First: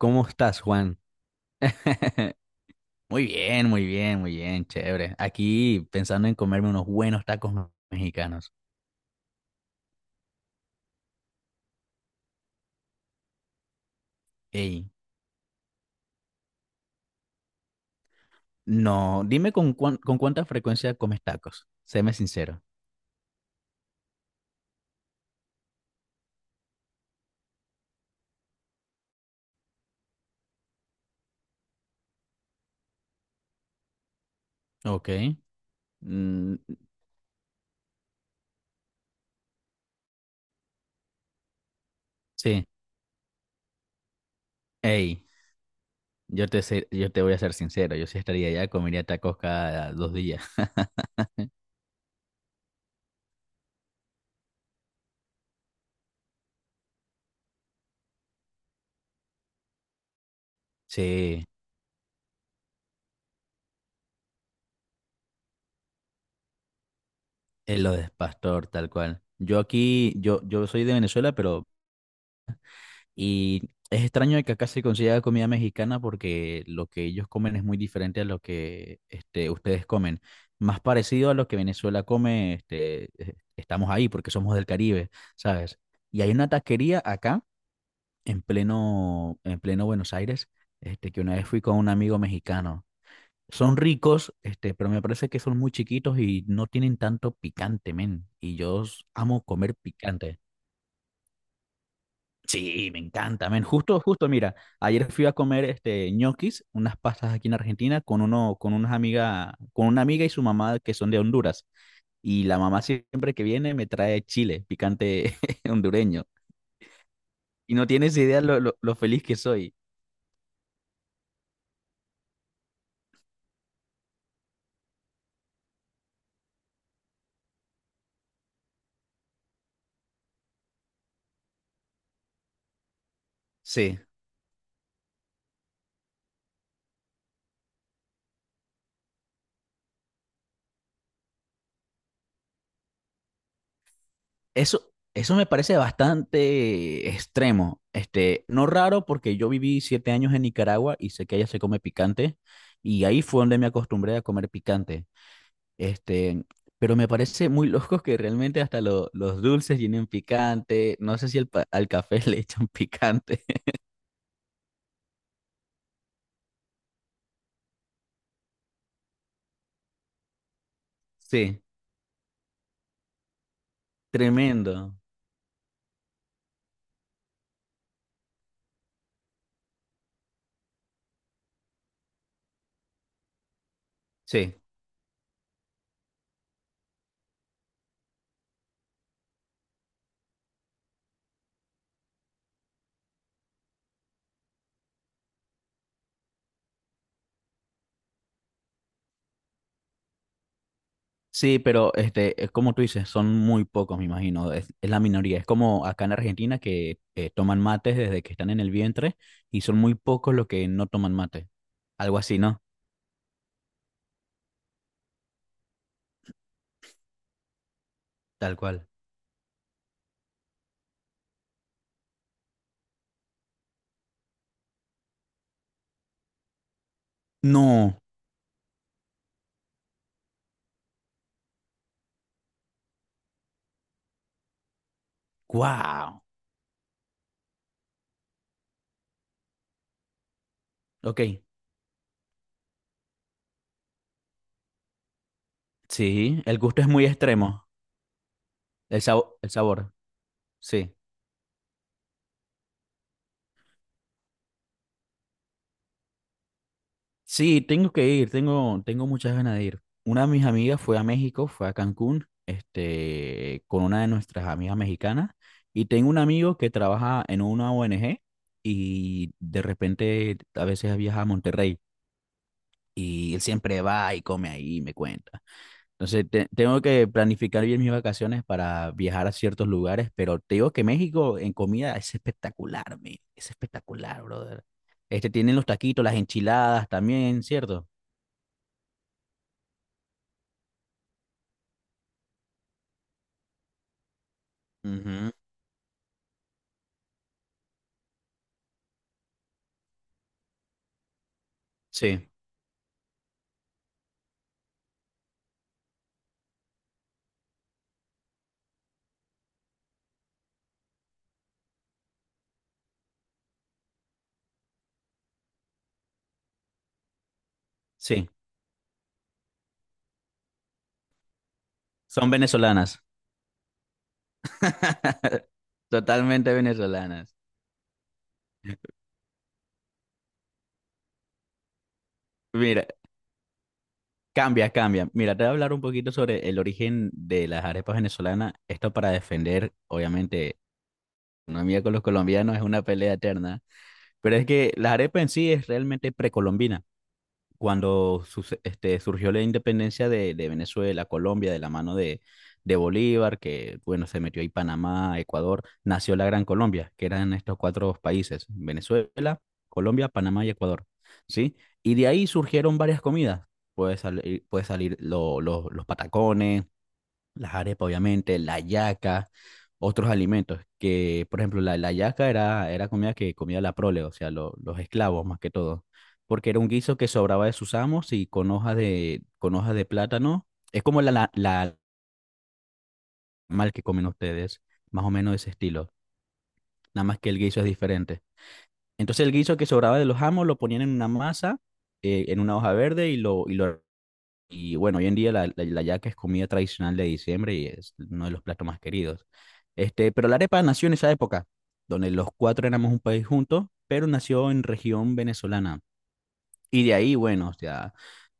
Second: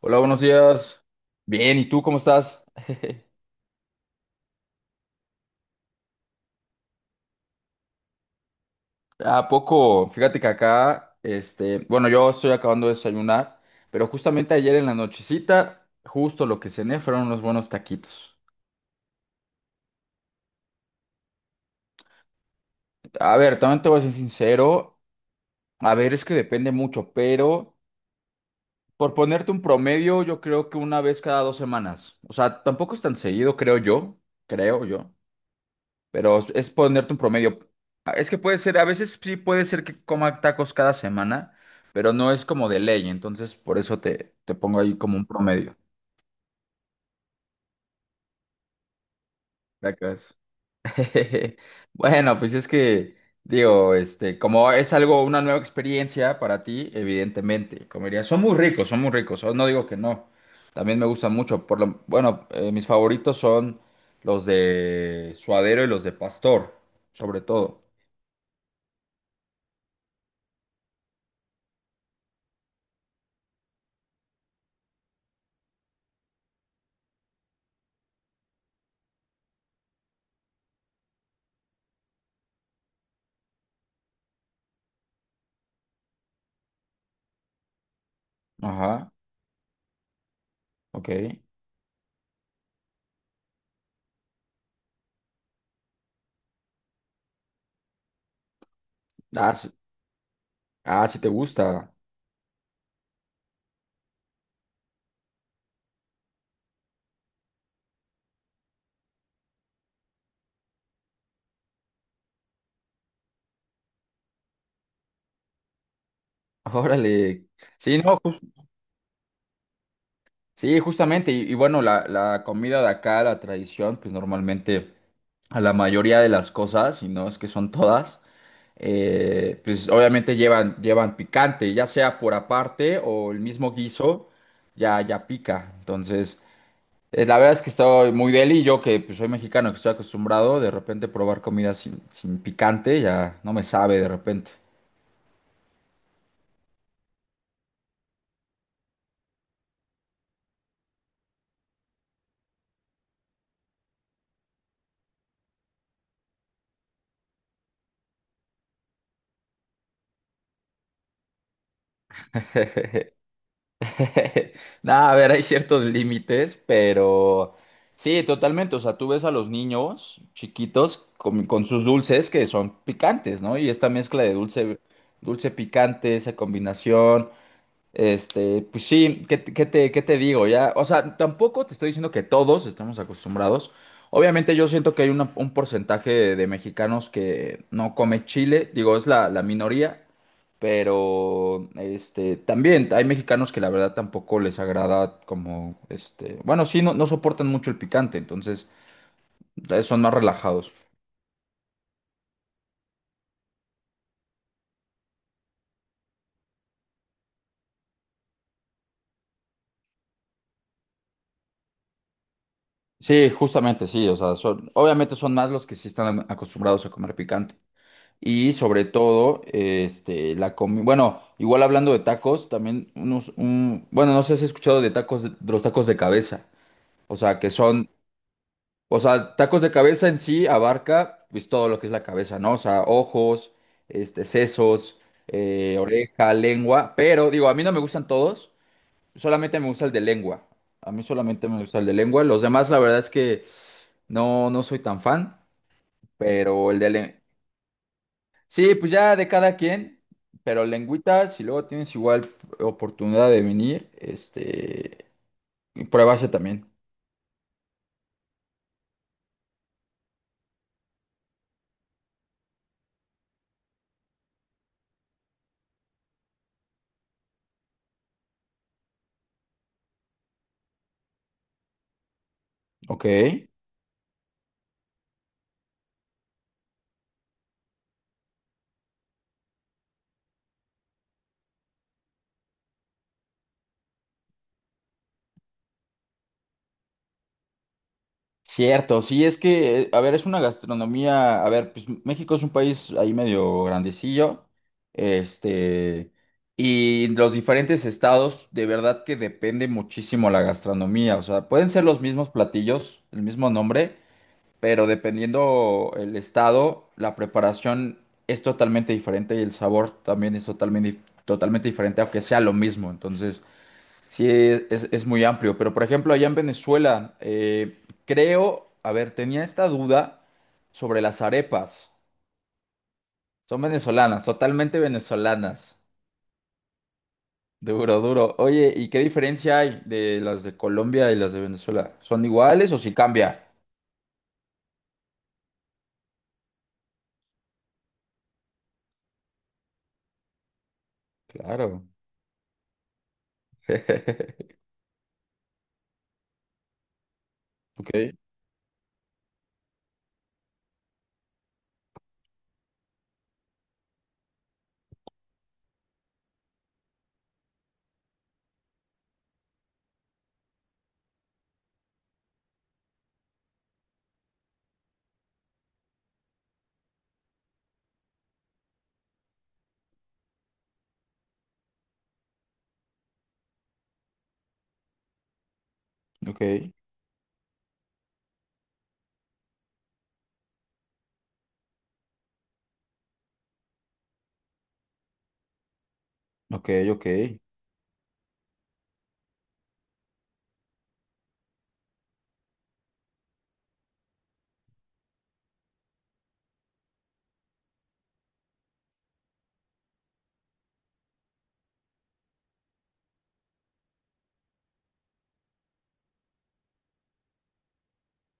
Hola, buenos estás, Juan? días. Bien, ¿y tú cómo estás? Muy bien, muy bien, muy bien, chévere. Aquí pensando en comerme unos buenos mexicanos. ¿A poco? Fíjate que acá, bueno, yo estoy acabando de desayunar, pero justamente ayer en Ey, la nochecita, justo lo que cené fueron unos buenos taquitos. no, dime con cuánta frecuencia comes tacos. Séme sincero. A ver, también te voy a ser sincero, a ver, es que depende mucho, pero por ponerte un promedio, yo creo que una vez cada dos semanas. O sea, tampoco es tan seguido, creo yo, creo Ok. yo. Pero Mm, es ponerte un promedio. Ah, es que puede ser, a veces sí puede ser que coma tacos cada semana, pero no es sí. como de ley, entonces por eso te pongo ahí como Ey, un promedio. Yo te voy a ser sincero. Yo sí estaría allá, comería tacos cada dos Cacas. días. Bueno, pues digo, como es algo, una nueva experiencia para ti, evidentemente, comería. Son muy ricos, oh, no digo que no. También me gustan Sí, mucho, por lo, bueno, mis favoritos son los de suadero y los de pastor, sobre es todo. lo de pastor, tal cual. Yo aquí, yo soy de Venezuela, pero y es extraño de que acá se consiga comida mexicana porque lo que ellos comen es muy diferente a lo que este, ustedes comen. Más parecido a lo que Venezuela come, este, estamos ahí porque somos del Caribe, ¿sabes? Y hay una taquería acá, en Ajá, pleno, en pleno Buenos Aires, este, que una ok. vez fui con un amigo mexicano. Son ricos, este, pero me parece que son muy chiquitos y no tienen tanto picante, men. Y amo Ah, sí, comer picante. ah, si te gusta. Sí, me encanta, men. Justo, justo, mira, ayer fui a comer este ñoquis, unas pastas aquí en Argentina con uno, con unas amigas, con una amiga y su mamá que son de Honduras. Y la mamá siempre que viene me trae chile, picante hondureño. Órale. Y no Sí, tienes no, idea lo feliz que soy. sí, justamente. Y bueno, la comida de acá, la tradición, pues normalmente a la mayoría de las cosas, y no es que son todas, pues obviamente llevan picante, ya sea por aparte o el mismo Sí, guiso, ya pica. Entonces, la verdad es que estoy muy deli, yo que pues, soy mexicano, que estoy acostumbrado de repente probar comida sin picante, ya no me sabe de repente. eso me parece bastante extremo. Este, no raro porque yo viví 7 años en Nicaragua y sé que allá se come picante. Y ahí fue donde me acostumbré a comer picante. Este, pero me parece muy loco que realmente hasta los dulces tienen picante. No sé si al café le echan picante. Nada, a ver, hay ciertos límites, pero sí, totalmente. O sea, tú ves a los niños chiquitos Sí, con sus dulces que son picantes, ¿no? Y esta mezcla de dulce, tremendo. dulce picante, esa combinación. Este, pues sí, ¿qué, te, qué te qué te digo? Ya, o sea, tampoco te estoy diciendo que todos estamos acostumbrados. Obviamente Sí, yo siento que hay un porcentaje de mexicanos que no come chile, digo, es la minoría, pero este, también hay mexicanos que la verdad tampoco les agrada como, este, bueno, sí, no soportan mucho el picante, entonces son más relajados. sí, pero este, es como tú dices, son muy pocos, me imagino. Es la minoría. Es como acá en Argentina que toman mates desde que están en el vientre y son muy pocos los que no toman mate. Algo así, ¿no? Sí, justamente sí, o sea, son, obviamente son más los que sí están acostumbrados a comer picante. Y Tal sobre cual. todo, este, la comida. Bueno, igual hablando de tacos, también bueno, no sé si has escuchado de tacos, de los tacos de cabeza. O sea, que son, No. o sea, tacos de cabeza en sí abarca, pues, todo lo que es la cabeza, ¿no? O sea, ojos, este, sesos, Wow. oreja, lengua. Pero, digo, a mí no me gustan todos, solamente me gusta el de lengua. A mí Ok. solamente me gusta el de lengua. Los demás, la verdad es que no soy tan fan, Sí, el pero el gusto es de muy lengua. extremo. Sí, pues ya de El cada sabor. quien, pero Sí. lengüita, si luego tienes igual oportunidad de venir, este, pruébase también. Sí, tengo que ir, tengo, tengo muchas ganas de ir. Una de mis amigas fue a México, fue a Cancún, este, con una de nuestras amigas mexicanas, y tengo un amigo que trabaja en una ONG y de repente a veces viaja a Monterrey Ok. y él siempre va y come ahí y me cuenta. Entonces tengo que planificar bien mis vacaciones para viajar a ciertos lugares, pero te digo que México en comida es espectacular, men, es espectacular, brother. Este, tienen los taquitos, las enchiladas también, ¿cierto? Cierto, sí, es que, a ver, es una gastronomía, a ver, pues México es un país ahí medio grandecillo, Ujú, este, y los diferentes estados, de verdad que depende muchísimo la gastronomía, o sea, pueden ser los mismos sí, platillos, el mismo nombre, pero dependiendo el estado, la preparación es totalmente diferente y el sabor también es totalmente, totalmente diferente, aunque sea lo mismo. Entonces, sí, es muy amplio. Pero, por ejemplo, allá en Venezuela, sí, creo, a ver, tenía esta duda sobre las arepas. son venezolanas, Son venezolanas, totalmente venezolanas. totalmente venezolanas. Duro, duro. Oye, ¿y qué diferencia hay de las de Colombia y las de Venezuela? ¿Son iguales o Mira, si cambia? cambia, cambia. Mira, te voy a hablar un poquito sobre el origen de las arepas venezolanas. Esto para defender, obviamente, la economía Claro. con los colombianos es una pelea eterna, pero es que la arepa en sí es realmente precolombina. Ok, Cuando este, surgió la independencia de Venezuela, Colombia, de la mano de Bolívar, que bueno, se metió ahí Panamá, Ecuador, nació la Gran Colombia, que eran estos cuatro países, Venezuela, Colombia, Panamá y Ecuador, ¿sí? Y de ahí surgieron varias comidas. Puede salir los patacones, las arepas, obviamente, la yaca, otros alimentos, que por ejemplo la yaca era, era comida que comía la prole, o sea, los esclavos más que todo, porque era un ok, guiso que sobraba de sus amos y con hojas de plátano, es como la mal que comen ustedes, más o menos de ese estilo, ok, nada ok. más que el guiso es diferente. Entonces el guiso que sobraba de los amos lo ponían en una masa, en una hoja verde y lo y bueno, hoy en día la yaca es comida tradicional de diciembre y es uno de los platos más queridos. Este, pero la arepa nació en esa época, donde los cuatro éramos un país juntos, pero nació en región venezolana. Y de ahí, bueno, o sea,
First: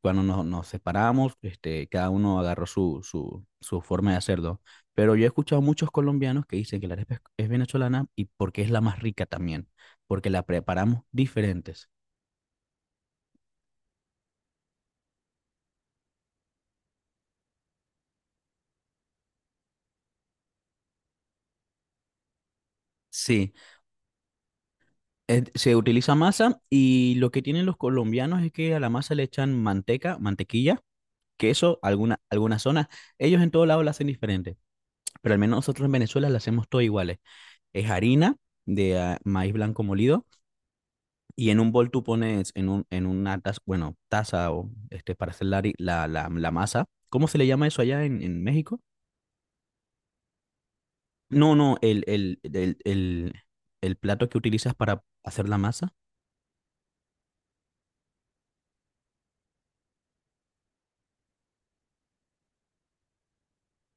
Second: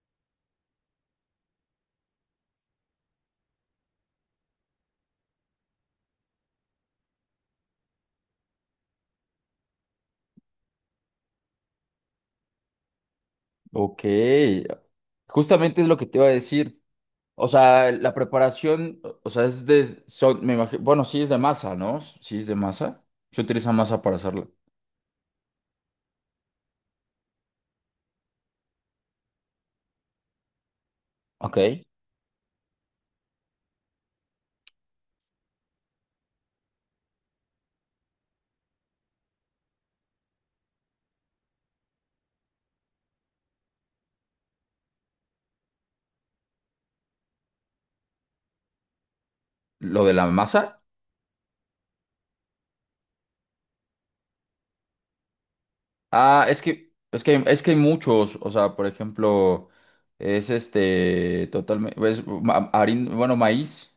cuando nos separamos, este, cada uno agarró su forma de hacerlo. Pero yo he escuchado muchos colombianos que dicen que la arepa es venezolana y porque es la más rica también, porque la preparamos diferentes. Ok, justamente es lo que te iba a decir. O sea, la preparación, o sea, me imagino, bueno, sí es de masa, ¿no? Sí es de masa. Se Sí. utiliza masa para hacerlo. Se utiliza masa y lo que tienen los colombianos es que a la masa le echan manteca, mantequilla, Ok. queso, alguna, algunas zonas. Ellos en todo lado la hacen diferente, pero al menos nosotros en Venezuela la hacemos todo iguales. Es harina de ah, maíz blanco molido y en un bol tú pones en, un, en una taza, bueno, taza o este, para hacer la, hari- la masa. ¿Cómo se le llama eso allá en México? ¿Lo de la masa? No, no, el plato que utilizas para hacer la masa. Ah, es que hay muchos. O sea, por ejemplo, es este, totalmente, bueno, maíz,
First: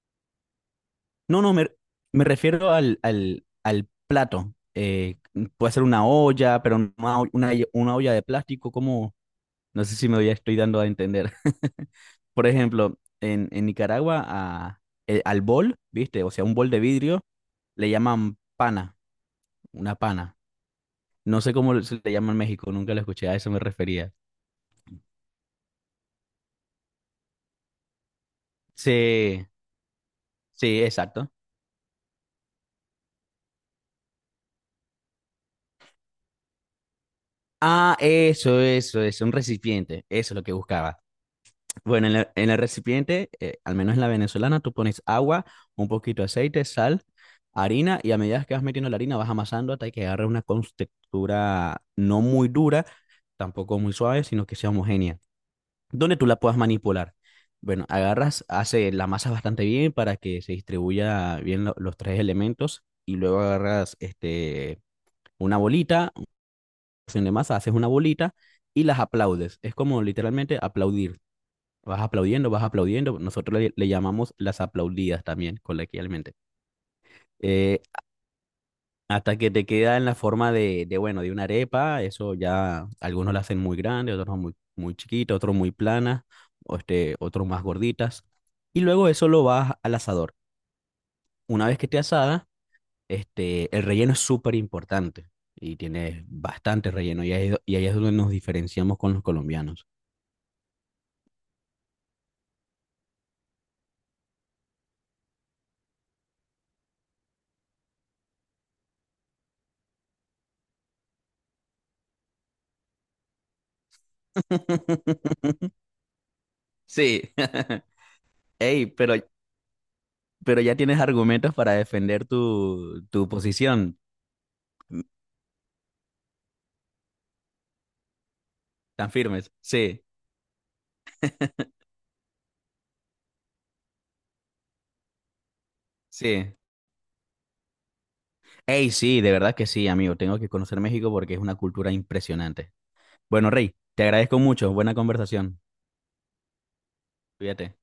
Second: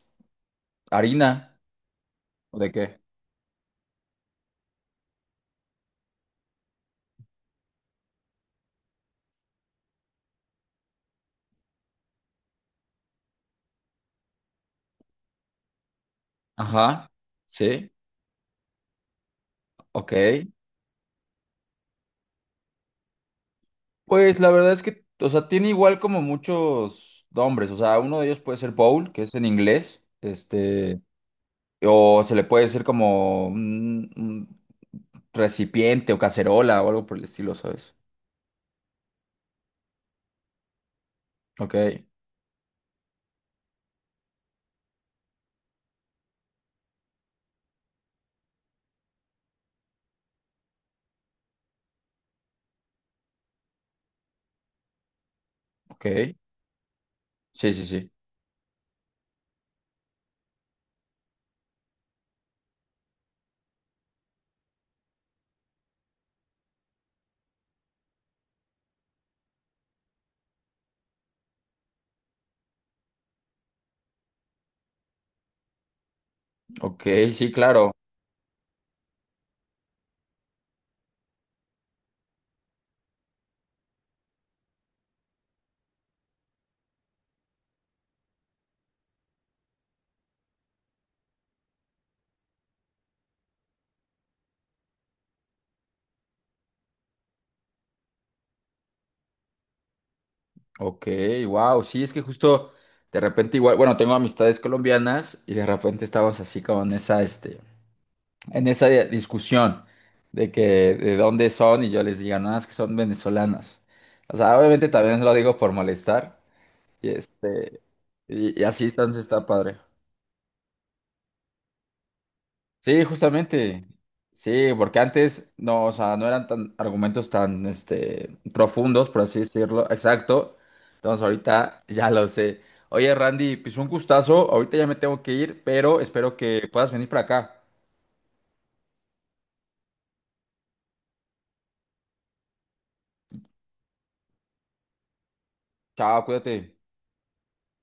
No, no, harina, me ¿o refiero de qué? Al plato. Puede ser una olla, pero no una, una olla de plástico, como, no sé si me ya estoy dando a entender. Por ejemplo, en Nicaragua, al bol, ¿viste? O sea, un bol de Ajá, vidrio, le sí, llaman pana, una ok. pana. No sé cómo se le llama en México, nunca lo escuché, a eso me refería. Pues la verdad es que, o sea, tiene igual como muchos nombres, o sea, uno de ellos puede ser bowl, que es en Sí, inglés, sí, este, exacto. o se le puede decir como un recipiente o cacerola o algo por el estilo, ¿sabes? Ah, eso, un recipiente, eso es lo que buscaba. Ok, Bueno, en el recipiente, al menos en la venezolana, tú pones agua, un poquito de aceite, sal, harina y a medida que vas metiendo la harina vas amasando hasta que agarre una textura no muy dura, tampoco muy suave, sino que sea homogénea, donde tú ok, la puedas manipular. sí, Bueno, sí, sí, agarras, hace la masa bastante bien para que se distribuya bien los tres elementos y luego agarras este, una bolita, una porción de masa, haces una bolita y las aplaudes. Es como literalmente aplaudir. Vas aplaudiendo, vas aplaudiendo. Nosotros le llamamos las aplaudidas también, coloquialmente. ok, sí, Eh, claro, hasta que te queda en la forma de, bueno, de una arepa. Eso ya algunos la hacen muy grande, otros muy, muy chiquita, otros muy planas, o este, otros más gorditas. Y luego eso lo vas al asador. Una vez que esté asada, este, el relleno es súper importante y tiene bastante relleno. Y ahí, y ahí es donde nos diferenciamos con los colombianos. ok, wow, sí, es que justo de repente igual, bueno, tengo amistades colombianas y de repente estabas así como en esa, este, en discusión de que de dónde son y yo les diga, no, es que son venezolanas. O sea, obviamente también lo digo por molestar y Sí. este y así Ey, entonces está padre. pero ya tienes argumentos para defender Sí, tu justamente. posición Sí, porque antes no, o sea, no eran tan argumentos tan este profundos, tan por así firmes. decirlo. Sí, Exacto. Entonces ahorita ya lo sé. Oye, Randy, pues un gustazo. Ahorita ya me tengo que ir, pero espero sí. que puedas venir para acá. Ey, sí, de verdad que sí, amigo. Tengo que conocer México porque es una cultura impresionante. Bueno, Rey, te agradezco mucho. Buena conversación. Chao, cuídate. Cuídate.